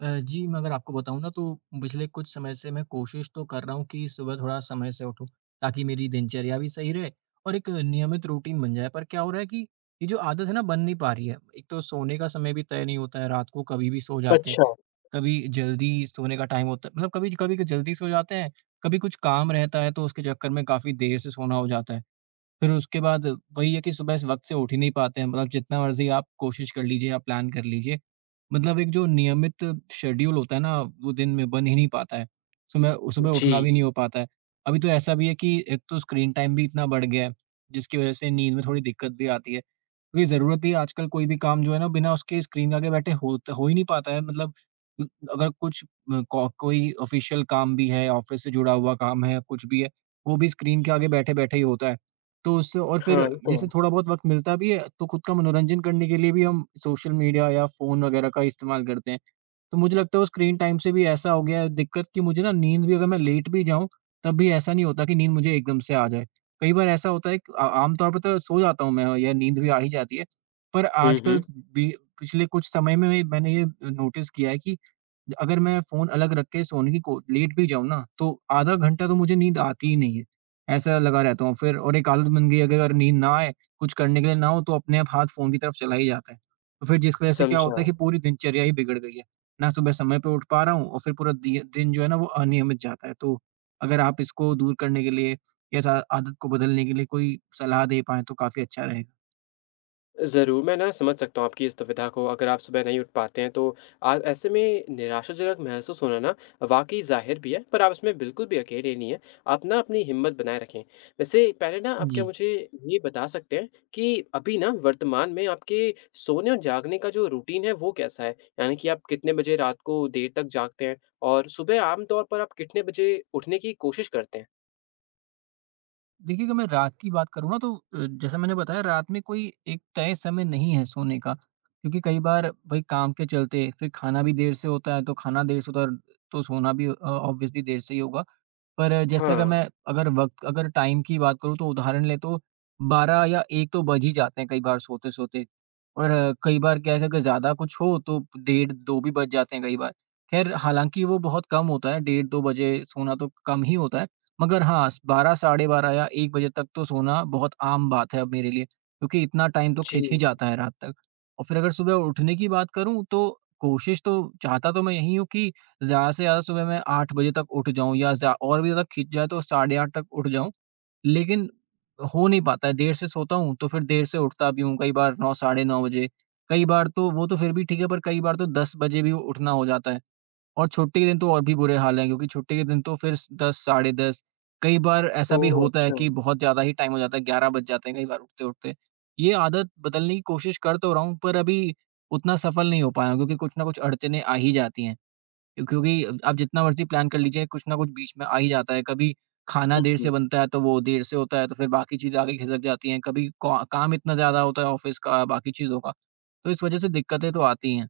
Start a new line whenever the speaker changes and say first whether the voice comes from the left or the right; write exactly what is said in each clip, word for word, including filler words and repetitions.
right: अ, जी, मैं अगर आपको बताऊँ ना तो पिछले कुछ समय से मैं कोशिश तो कर रहा हूँ कि सुबह थोड़ा समय से उठूँ, ताकि मेरी दिनचर्या भी सही रहे और एक नियमित रूटीन बन जाए। पर क्या हो रहा है कि ये जो आदत है ना बन नहीं पा रही है। एक तो सोने का समय भी तय नहीं होता है, रात को कभी भी सो जाते हैं,
left: अच्छा,
right: कभी जल्दी सोने का टाइम होता है, मतलब कभी-कभी जल्दी सो जाते हैं, कभी कुछ काम रहता है तो उसके चक्कर में काफ़ी देर से सोना हो जाता है। फिर उसके बाद वही है कि सुबह से वक़्त से उठ ही नहीं पाते हैं, मतलब जितना मर्ज़ी आप कोशिश कर लीजिए, आप प्लान कर लीजिए, मतलब एक जो नियमित शेड्यूल होता है ना, वो दिन में बन ही नहीं पाता है। सुबह सुबह
left: जी।
right: उठना भी नहीं हो पाता है। अभी तो ऐसा भी है कि एक तो स्क्रीन टाइम भी इतना बढ़ गया है, जिसकी वज़ह से नींद में थोड़ी दिक्कत भी आती है, क्योंकि ज़रूरत भी है, आजकल कोई भी काम जो है ना, बिना उसके स्क्रीन के आगे बैठे हो त हो ही नहीं पाता है, मतलब उ अगर कुछ अ, को कोई ऑफ़िशियल काम भी है, ऑफ़िस से जुड़ा हुआ काम है, कुछ भी है, वो भी स्क्रीन के आगे बैठे-बैठे ही होता है। तो उससे और
left: हाँ,
right: फिर
left: ये तो
right: जैसे
left: है।
right: थोड़ा बहुत वक़्त मिलता भी है, तो खुद का मनोरंजन करने के लिए भी हम सोशल मीडिया या फ़ोन वगैरह का इस्तेमाल करते हैं। तो मुझे लगता है वो स्क्रीन टाइम से भी ऐसा हो गया है दिक्कत, कि मुझे ना नींद भी अगर मैं लेट भी जाऊँ, तब भी ऐसा नहीं होता कि नींद मुझे एकदम से आ जाए। कई बार ऐसा होता है कि आ आम तौर पे तो सो जाता हूँ मैं या नींद भी आ ही जाती है। पर
left: हुँ,
right: आजकल
left: हुँ,
right: बी पिछले कुछ समय में मैंने ये नोटिस किया है कि अगर मैं फ़ोन अलग रख के सोने की को लेट भी जाऊँ ना, तो आधा घंटा तो मुझे नींद आती ही नहीं है। ऐसा लगा रहता हूँ फिर, और एक आदत बन गई है कि अगर नींद ना आए, कुछ करने के लिए ना हो तो अपने आप हाथ फ़ोन की तरफ चला ही जाता है। तो फिर जिस वज़ह से क्या
left: समझा।
right: होता है कि पूरी दिनचर्या ही बिगड़ गई है। ना सुबह समय पे उठ पा रहा हूँ और फिर पूरा दिय दिन जो है ना वो अनियमित जाता है। तो अगर आप इसको दूर करने के लिए या इस आ- आदत को बदलने के लिए कोई सलाह दे पाएँ तो काफ़ी अच्छा रहेगा।
left: ज़रूर, मैं ना समझ सकता हूँ आपकी इस दुविधा को, अगर आप सुबह नहीं उठ पाते हैं तो आ ऐसे में निराशाजनक महसूस होना ना वाक़ई ज़ाहिर भी है, पर आप इसमें बिल्कुल भी अकेले नहीं हैं। आप ना अपनी हिम्मत बनाए रखें। वैसे पहले ना आप क्या
right: जी।
left: मुझे ये बता सकते हैं कि अभी ना वर्तमान में आपके सोने और जागने का जो रूटीन है, वो कैसा है? यानी कि आप कितने बजे रात को देर तक जागते हैं और सुबह आम तौर पर आप कितने बजे उठने की कोशिश करते हैं?
right: देखिए अगर मैं रात की बात करूँ ना तो अ, जैसा मैंने बताया, रात में कोई एक तय समय नहीं है सोने का। क्योंकि कई बार वही काम के चलते फिर खाना भी देर से होता है, तो खाना देर से होता है तो सोना भी अ, ऑब्वियसली देर से ही होगा। पर अ, जैसे अगर
left: हाँ,
right: मैं अगर वक़्त अगर टाइम की बात करूँ तो उदाहरण लें तो बारह या एक तो बज ही जाते हैं कई बार सोते-सोते। और अ, कई बार क्या है कि अगर ज़्यादा कुछ हो तो डेढ़ दो भी बज जाते हैं कई बार। ख़ैर हालाँकि वो बहुत कम होता है, डेढ़ दो बजे सोना तो कम ही होता है। मगर हाँ, बारह साढ़े बारह या एक बजे तक तो सोना बहुत आम बात है अब मेरे लिए, क्योंकि इतना टाइम तो
left: जी।
right: खिंच ही जाता है रात तक। और फिर अगर सुबह उठने की बात करूँ तो कोशिश तो चाहता तो मैं यही हूँ कि ज़्यादा से ज़्यादा सुबह मैं आठ बजे तक उठ जाऊँ या ज़्या और भी ज़्यादा खिंच जाए तो साढ़े आठ तक उठ जाऊँ। लेकिन हो नहीं पाता है, देर से सोता हूँ तो फिर देर से उठता भी हूँ, कई बार नौ साढ़े नौ बजे, कई बार तो वो तो फिर भी ठीक है पर कई बार तो दस बजे भी उठना हो जाता है। और छुट्टी के दिन तो और भी बुरे हाल हैं, क्योंकि छुट्टी के दिन तो फिर स दस साढ़े दस, कई बार ऐसा भी
left: ओह!
right: होता है
left: अच्छा।
right: कि बहुत ज़्यादा ही टाइम हो जाता है, ग्यारह बज जाते हैं कई बार उठते-उठते। ये आदत बदलने की कोशिश कर तो रहा हूँ पर अभी उतना सफल नहीं हो पाया हूँ, क्योंकि कुछ न कुछ अड़चनें आ ही जाती हैं। क्यों- क्योंकि आप जितना मर्ज़ी प्लान कर लीजिए कुछ न कुछ बीच में आ ही जाता है। कभी खाना
left: हुँ,
right: देर से
left: हुँ।
right: बनता है तो वो देर से होता है तो फिर बाकी चीज़ें आगे खिसक जाती हैं। कभी कौ काम इतना ज़्यादा होता है ऑफ़िस का, बाकी चीज़ों का, तो इस वज़ह से दिक्कतें तो आती हैं।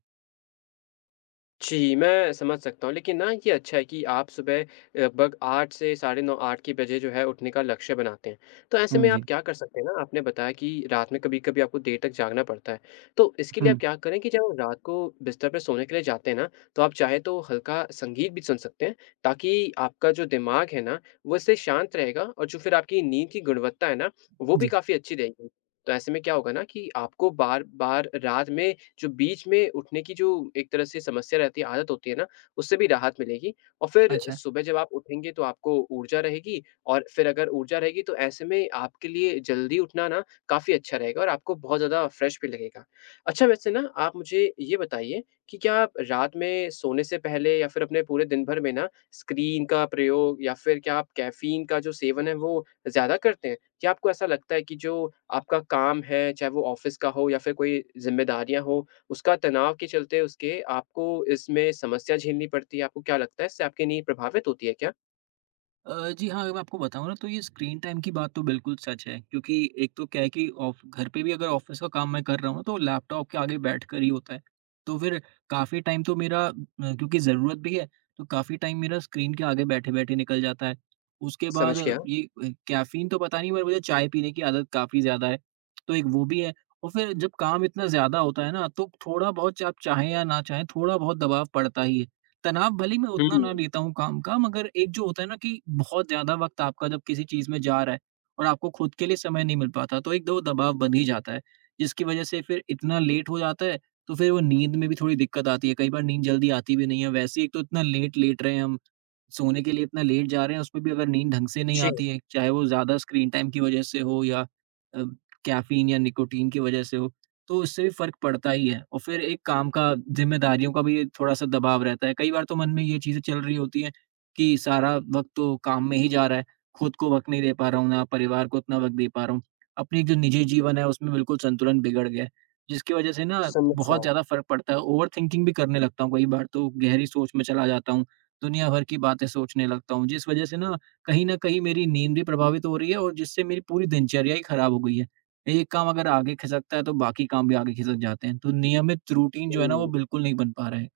left: जी, मैं समझ सकता हूँ। लेकिन ना ये अच्छा है कि आप सुबह लगभग आठ से साढ़े नौ आठ के बजे जो है उठने का लक्ष्य बनाते हैं। तो ऐसे में
right: हुँ,
left: आप
right: जी।
left: क्या कर सकते हैं ना आपने बताया कि रात में कभी-कभी आपको देर तक जागना पड़ता है। तो इसके लिए आप
right: हुँ,
left: क्या करें कि जब आप रात को बिस्तर पे सोने के लिए जाते हैं ना, तो आप चाहे तो हल्का संगीत भी सुन सकते हैं ताकि आपका जो दिमाग है ना, वो इससे शांत रहेगा और जो फिर आपकी नींद की गुणवत्ता है ना, वो भी
right: जी।
left: काफ़ी अच्छी रहेगी। तो ऐसे में क्या होगा ना कि आपको बार-बार रात में जो बीच में उठने की जो एक तरह से समस्या रहती है, आदत होती है ना, उससे भी राहत मिलेगी और फिर
right: अच्छा।
left: सुबह जब आप उठेंगे तो आपको ऊर्जा रहेगी और फिर अगर ऊर्जा रहेगी तो ऐसे में आपके लिए जल्दी उठना ना काफ़ी अच्छा रहेगा और आपको बहुत ज़्यादा फ्रेश भी लगेगा। अच्छा वैसे ना आप मुझे ये बताइए कि क्या आप रात में सोने से पहले या फिर अपने पूरे दिन भर में ना स्क्रीन का प्रयोग या फिर क्या आप कैफ़ीन का जो सेवन है वो ज़्यादा करते हैं? क्या आपको ऐसा लगता है कि जो आपका काम है, चाहे वो ऑफ़िस का हो या फिर कोई ज़िम्मेदारियाँ हो, उसका तनाव के चलते उसके आपको इसमें समस्या झेलनी पड़ती है, आपको क्या लगता है इससे आपकी नींद प्रभावित होती है क्या?
right: अ, जी हाँ, अगर मैं आपको बताऊँ ना तो ये स्क्रीन टाइम की बात तो बिल्कुल सच है, क्योंकि एक तो क्या है कि ऑफ घर पे भी अगर ऑफ़िस का काम मैं कर रहा हूँ ना तो लैपटॉप के आगे बैठकर ही होता है। तो फिर काफ़ी टाइम तो मेरा अ, क्योंकि ज़रूरत भी है, तो काफ़ी टाइम मेरा स्क्रीन के आगे बैठे-बैठे निकल जाता है। उसके बाद
left: समझ गया।
right: ये अ, कैफ़ीन तो पता नहीं, पर मुझे चाय पीने की आदत काफ़ी ज़्यादा है, तो एक वो भी है। और फिर जब काम इतना ज़्यादा होता है ना तो थोड़ा-बहुत च आप चाहें या ना चाहें थोड़ा-बहुत दबाव पड़ता ही है। तनाव भले ही मैं उतना ना
left: हुँ,
right: लेता हूँ काम का, मगर एक जो होता है ना कि बहुत ज़्यादा वक़्त आपका जब किसी चीज़ में जा रहा है और आपको खुद के लिए समय नहीं मिल पाता, तो एक दो दबाव बन ही जाता है, जिसकी वज़ह से फिर इतना लेट हो जाता है तो फिर वो नींद में भी थोड़ी दिक्कत आती है। कई बार नींद जल्दी आती भी नहीं है। वैसे ही एक तो इतना लेट लेट रहे हैं हम, सोने के लिए इतना लेट जा रहे हैं, उसमें भी अगर नींद ढंग से नहीं
left: जी,
right: आती है, चाहे वो ज़्यादा स्क्रीन टाइम की वज़ह से हो या अ, कैफ़ीन या निकोटीन की वज़ह से हो। तो इससे भी फ़र्क पड़ता ही है और फिर एक काम का, ज़िम्मेदारियों का भी थोड़ा-सा दबाव रहता है। कई बार तो मन में ये चीज़ें चल रही होती हैं कि सारा वक़्त तो काम में ही जा रहा है, खुद को वक़्त नहीं दे पा रहा हूँ, ना परिवार को उतना वक़्त दे पा रहा हूँ। अपनी जो निजी जीवन है उसमें बिल्कुल संतुलन बिगड़ गया है, जिसकी वज़ह से ना
left: समझा।
right: बहुत ज़्यादा फ़र्क पड़ता है। ओवरथिंकिंग भी करने लगता हूँ, कई बार तो गहरी सोच में चला जाता हूँ, दुनिया भर की बातें सोचने लगता हूँ, जिस वज़ह से ना कहीं न कहीं मेरी नींद भी प्रभावित हो रही है और जिससे मेरी पूरी दिनचर्या ही ख़राब हो गई है। एक काम अगर आगे खिसकता है तो बाकी काम भी आगे खिसक जाते हैं। तो नियमित रूटीन जो है ना वो
left: हुँ।
right: बिल्कुल नहीं बन पा रहा है।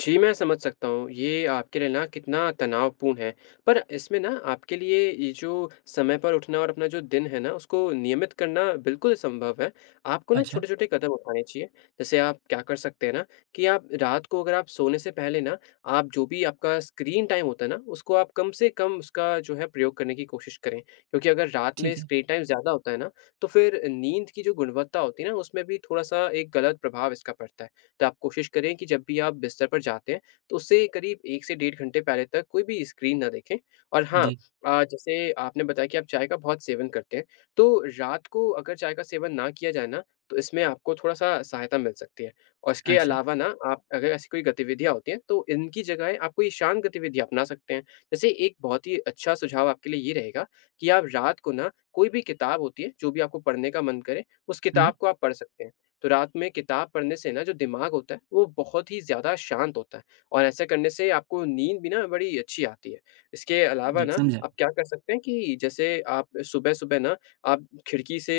left: जी, मैं समझ सकता हूँ। ये आपके लिए ना कितना तनावपूर्ण है। पर इसमें ना आपके लिए ये जो समय पर उठना और अपना जो दिन है ना, उसको नियमित करना बिल्कुल संभव है। आपको ना
right: अच्छा।
left: छोटे-छोटे कदम उठाने चाहिए। जैसे आप क्या कर सकते हैं ना कि आप रात को अगर आप सोने से पहले ना, आप जो भी आपका स्क्रीन टाइम होता है ना, उसको आप कम से कम उसका जो है प्रयोग करने की कोशिश करें। क्योंकि अगर रात में
right: ठीक है।
left: स्क्रीन टाइम ज़्यादा होता है ना, तो फिर नींद की जो गुणवत्ता होती है ना, उसमें भी थोड़ा-सा एक गलत प्रभाव इसका पड़ता है। तो आप कोशिश करें कि जब भी आप बिस्तर पर जाते हैं, तो उससे करीब एक से डेढ़ घंटे पहले तक कोई भी स्क्रीन ना देखें और हाँ
right: जी।
left: अ, जैसे आपने बताया कि आप चाय का बहुत सेवन करते हैं, तो रात को अगर चाय का सेवन ना किया जाए ना, तो इसमें आपको थोड़ा-सा सहायता मिल सकती है और इसके
right: अच्छा।
left: अलावा ना आप अगर ऐसी कोई गतिविधियाँ होती हैं, तो इनकी जगह आप कोई शांत गतिविधि अपना सकते हैं। जैसे एक बहुत ही अच्छा सुझाव आपके लिए ये रहेगा कि आप रात को ना कोई भी किताब होती है, जो भी आपको पढ़ने का मन करे, उस
right: हुँ।
left: किताब को आप पढ़ सकते हैं। तो रात में किताब पढ़ने से ना जो दिमाग होता है वो बहुत ही ज़्यादा शांत होता है और ऐसा करने से आपको नींद भी ना बड़ी अच्छी आती है। इसके अलावा
right: जी।
left: ना
right: समझा।
left: आप क्या कर सकते हैं कि जैसे आप सुबह-सुबह ना आप खिड़की से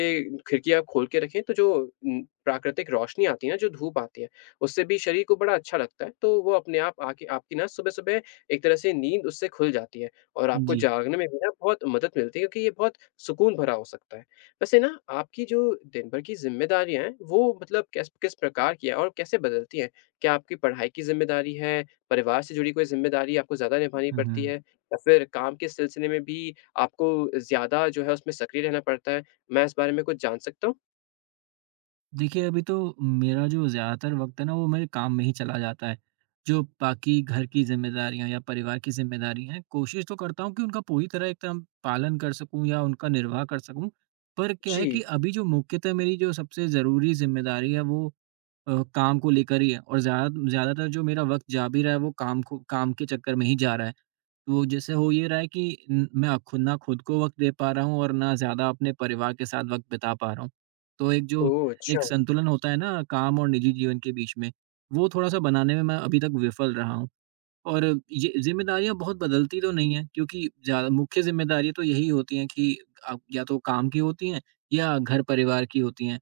left: खिड़की आप खोल के रखें तो जो उम, प्राकृतिक रोशनी आती है ना, जो धूप आती है, उससे भी शरीर को बड़ा अच्छा लगता है। तो वो अपने आप आके आपकी ना सुबह-सुबह एक तरह से नींद उससे खुल जाती है और आपको
right: जी।
left: जागने में भी ना बहुत मदद मिलती है क्योंकि ये बहुत सुकून भरा हो सकता है। वैसे ना आपकी जो दिन भर की ज़िम्मेदारियाँ हैं, वो मतलब किस किस प्रकार की हैं और कैसे बदलती हैं? क्या आपकी पढ़ाई की ज़िम्मेदारी है, परिवार से जुड़ी कोई ज़िम्मेदारी आपको ज़्यादा निभानी
right: हुँ,
left: पड़ती
right: हुँ।
left: है या फिर काम के सिलसिले में भी आपको ज़्यादा जो है उसमें सक्रिय रहना पड़ता है? मैं इस बारे में कुछ जान सकता हूँ?
right: देखिए अभी तो मेरा जो ज़्यादातर वक़्त है ना वो मेरे काम में ही चला जाता है। जो बाकी घर की ज़िम्मेदारियाँ या परिवार की ज़िम्मेदारियाँ हैं, कोशिश तो करता हूँ कि उनका पूरी तरह एकदम पालन कर सकूँ या उनका निर्वाह कर सकूँ। पर क्या है कि
left: जी।
right: अभी जो मुख्यतः मेरी जो सबसे ज़रूरी ज़िम्मेदारी है वो अ, काम को लेकर ही है, और ज़्यादा ज़्यादातर जो मेरा वक़्त जा भी रहा है वो काम को काम के चक्कर में ही जा रहा है। तो जैसे हो ये रहा है कि न मैं अ- खुद ना खुद को वक़्त दे पा रहा हूँ और ना ज़्यादा अपने परिवार के साथ वक़्त बिता पा रहा हूँ। तो एक जो
left: ओह! अच्छा।
right: एक संतुलन होता है ना काम और निजी जीवन के बीच में, वो थोड़ा-सा बनाने में मैं अभी तक विफल रहा हूँ। और ये ज़िम्मेदारियाँ बहुत बदलती तो नहीं हैं, क्योंकि ज़्यादा मुख्य ज़िम्मेदारियाँ तो यही होती हैं कि आप या तो काम की होती हैं या घर-परिवार की होती हैं।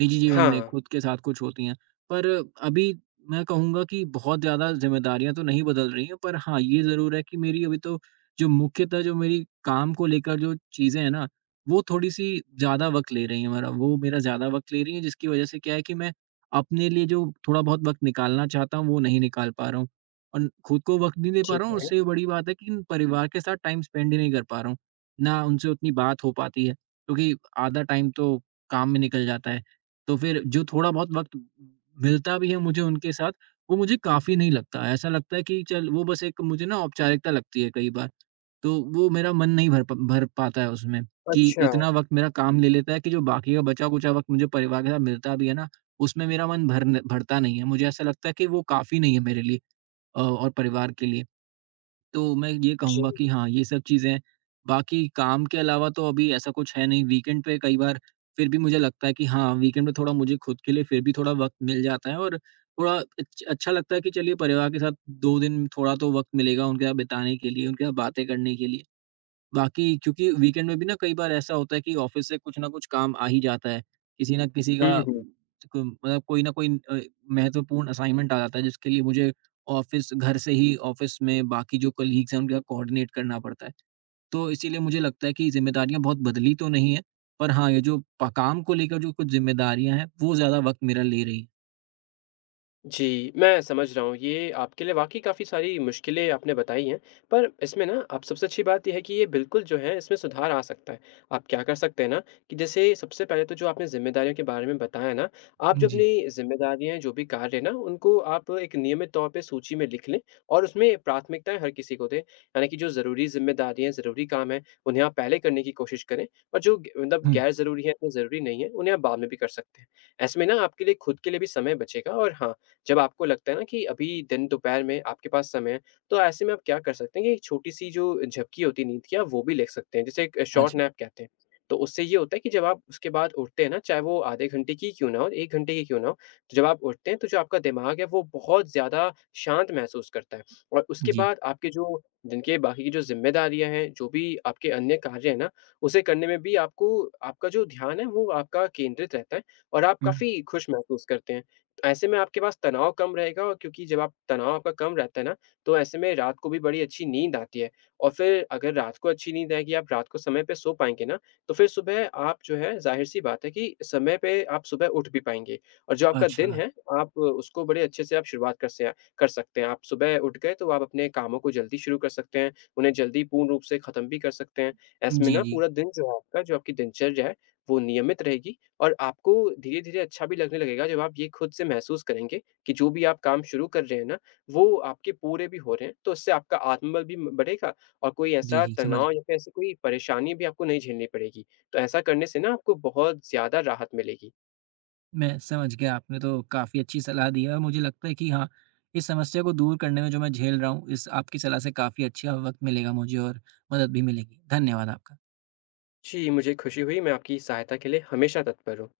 right: निजी जीवन में
left: हाँ।
right: खुद के साथ कुछ होती हैं। पर अभी मैं कहूँगा कि बहुत ज़्यादा ज़िम्मेदारियाँ तो नहीं बदल रही हैं, पर हाँ, ये ज़रूर है कि मेरी अभी तो जो मुख्यतः जो मेरी काम को लेकर जो चीज़ें हैं ना, वो थोड़ी-सी ज़्यादा वक़्त ले रही हैं मेरा। वो मेरा ज़्यादा वक़्त ले रही हैं, जिसकी वज़ह से क्या है कि मैं अपने लिए जो थोड़ा बहुत वक़्त निकालना चाहता हूँ, वो नहीं निकाल पा रहा हूँ। और खुद को वक़्त नहीं दे पा
left: ठीक
right: रहा हूँ,
left: है।
right: उससे बड़ी बात है कि परिवार के साथ टाइम स्पेंड ही नहीं कर पा रहा हूँ। ना उनसे उतनी बात हो पाती है, क्योंकि आधा टाइम तो काम में निकल जाता है। तो फिर जो थोड़ा बहुत वक़्त मिलता भी है मुझे उनके साथ, वो मुझे काफ़ी नहीं लगता। ऐसा लगता है कि चल वो बस एक मुझे ना औपचारिकता लगती है कई बार। तो वो मेरा मन नहीं भर प भर पाता है उसमें, कि
left: अच्छा।
right: इतना वक़्त मेरा काम ले लेता है कि जो बाकी का बचा-खुचा वक़्त मुझे परिवार के साथ मिलता भी है ना, उसमें मेरा मन भर न भरता नहीं है। मुझे ऐसा लगता है कि वो काफ़ी नहीं है मेरे लिए। अ, और परिवार के लिए। तो मैं ये
left: जी।
right: कहूँगा कि हाँ, ये सब चीज़ें बाकी काम के अलावा तो अभी ऐसा कुछ है नहीं। वीकेंड पे कई बार फिर भी मुझे लगता है कि हाँ, वीकेंड पे थोड़ा मुझे खुद के लिए फिर भी थोड़ा वक़्त मिल जाता है और थोड़ा अच्छ अच्छा लगता है कि चलिए परिवार के साथ दो दिन थोड़ा तो वक़्त मिलेगा उनके साथ बिताने के लिए, उनके साथ बातें करने के लिए। बाकी क्योंकि वीकेंड में भी ना कई बार ऐसा होता है कि ऑफिस से कुछ ना कुछ काम आ ही जाता है। किसी ना किसी का
left: हुँ, हुँ।
right: को मतलब कोई ना कोई अ, महत्वपूर्ण असाइनमेंट आ जाता है जिसके लिए मुझे ऑफिस घर से ही ऑफिस में बाकी जो कलीग्स हैं उनके साथ कोऑर्डिनेट करना पड़ता है। तो इसीलिए मुझे लगता है कि ज़िम्मेदारियाँ बहुत बदली तो नहीं हैं, पर हाँ, ये जो प काम को लेकर जो कुछ ज़िम्मेदारियाँ हैं, वो ज़्यादा वक़्त मेरा ले रही
left: जी, मैं समझ रहा हूँ। ये आपके लिए वाक़ई काफ़ी सारी मुश्किलें आपने बताई हैं, पर इसमें ना आप सबसे अच्छी बात ये है कि ये बिल्कुल जो है इसमें सुधार आ सकता है। आप क्या कर सकते हैं ना कि जैसे सबसे पहले तो जो आपने ज़िम्मेदारियों के बारे में बताया ना, आप
right: हैं।
left: जो
right: जी।
left: अपनी ज़िम्मेदारियाँ जो भी कार्य हैं ना, उनको आप एक नियमित तौर पे सूची में लिख लें और उसमें प्राथमिकताएँ हर किसी को दें। यानी कि जो ज़रूरी ज़िम्मेदारियाँ हैं, ज़रूरी काम हैं, उन्हें आप पहले करने की कोशिश करें और जो ग मतलब
right: हुँ।
left: गैर ज़रूरी है, इतने ज़रूरी नहीं है, उन्हें आप बाद में भी कर सकते हैं। ऐसे में ना आपके लिए खुद के लिए भी समय बचेगा और हाँ, जब आपको लगता है ना कि अभी दिन दोपहर में आपके पास समय है, तो ऐसे में आप क्या कर सकते हैं कि एक छोटी-सी जो झपकी होती है नींद की, आप वो भी ले सकते हैं, जिसे एक शॉर्ट
right: अच्छा।
left: नैप कहते हैं। तो उससे ये होता है कि जब आप उसके बाद उठते हैं ना, चाहे वो आधे घंटे की क्यों ना हो, एक घंटे की क्यों ना हो, तो जब आप उठते हैं, तो जो आपका दिमाग है, वो बहुत ज़्यादा शांत महसूस करता है और उसके
right: जी।
left: बाद आपके जो दिन के बाकी की जो ज़िम्मेदारियाँ हैं, जो भी आपके अन्य कार्य हैं ना, उसे करने में भी आपको आपका जो ध्यान है, वो आपका केंद्रित रहता है और आप
right: हुँ।
left: काफ़ी खुश महसूस करते हैं। ऐसे में आपके पास तनाव कम रहेगा और क्योंकि जब आप तनाव आपका कम रहता है ना, तो ऐसे में रात को भी बड़ी अच्छी नींद आती है और फिर अगर रात को अच्छी नींद आएगी, आप रात को समय पे सो पाएँगे ना, तो फिर सुबह आप जो है ज़ाहिर-सी बात है कि समय पे आप सुबह उठ भी पाएँगे और जो आपका दिन
right: अच्छा।
left: है, आप उसको बड़े अच्छे से आप शुरुआत कर से कर सकते हैं। आप सुबह उठ गए तो आप अपने कामों को जल्दी शुरू कर सकते हैं, उन्हें जल्दी पूर्ण रूप से खत्म भी कर सकते हैं। ऐसे में
right: जी,
left: ना
right: जी।
left: पूरा दिन जो है आपका, जो आपकी दिनचर्या है, वो नियमित रहेगी और आपको धीरे-धीरे अच्छा भी लगने लगेगा जब आप ये खुद से महसूस करेंगे कि जो भी आप काम शुरू कर रहे हैं ना, वो आपके पूरे भी हो रहे हैं, तो उससे आपका आत्मबल भी म बढ़ेगा और कोई
right: जी,
left: ऐसा
right: जी समझ
left: तनाव
right: गया।
left: या फिर ऐसी कोई परेशानी भी आपको नहीं झेलनी पड़ेगी। तो ऐसा करने से ना आपको बहुत ज़्यादा राहत मिलेगी।
right: मैं समझ गया, आपने तो काफ़ी अच्छी सलाह दी है और मुझे लगता है कि हाँ, इस समस्या को दूर करने में जो मैं झेल रहा हूँ, इस आपकी सलाह से काफ़ी अच्छा वक़्त मिलेगा मुझे और मदद भी मिलेगी। धन्यवाद आपका।
left: जी, मुझे खुशी हुई, मैं आपकी सहायता के लिए हमेशा तत्पर हूँ।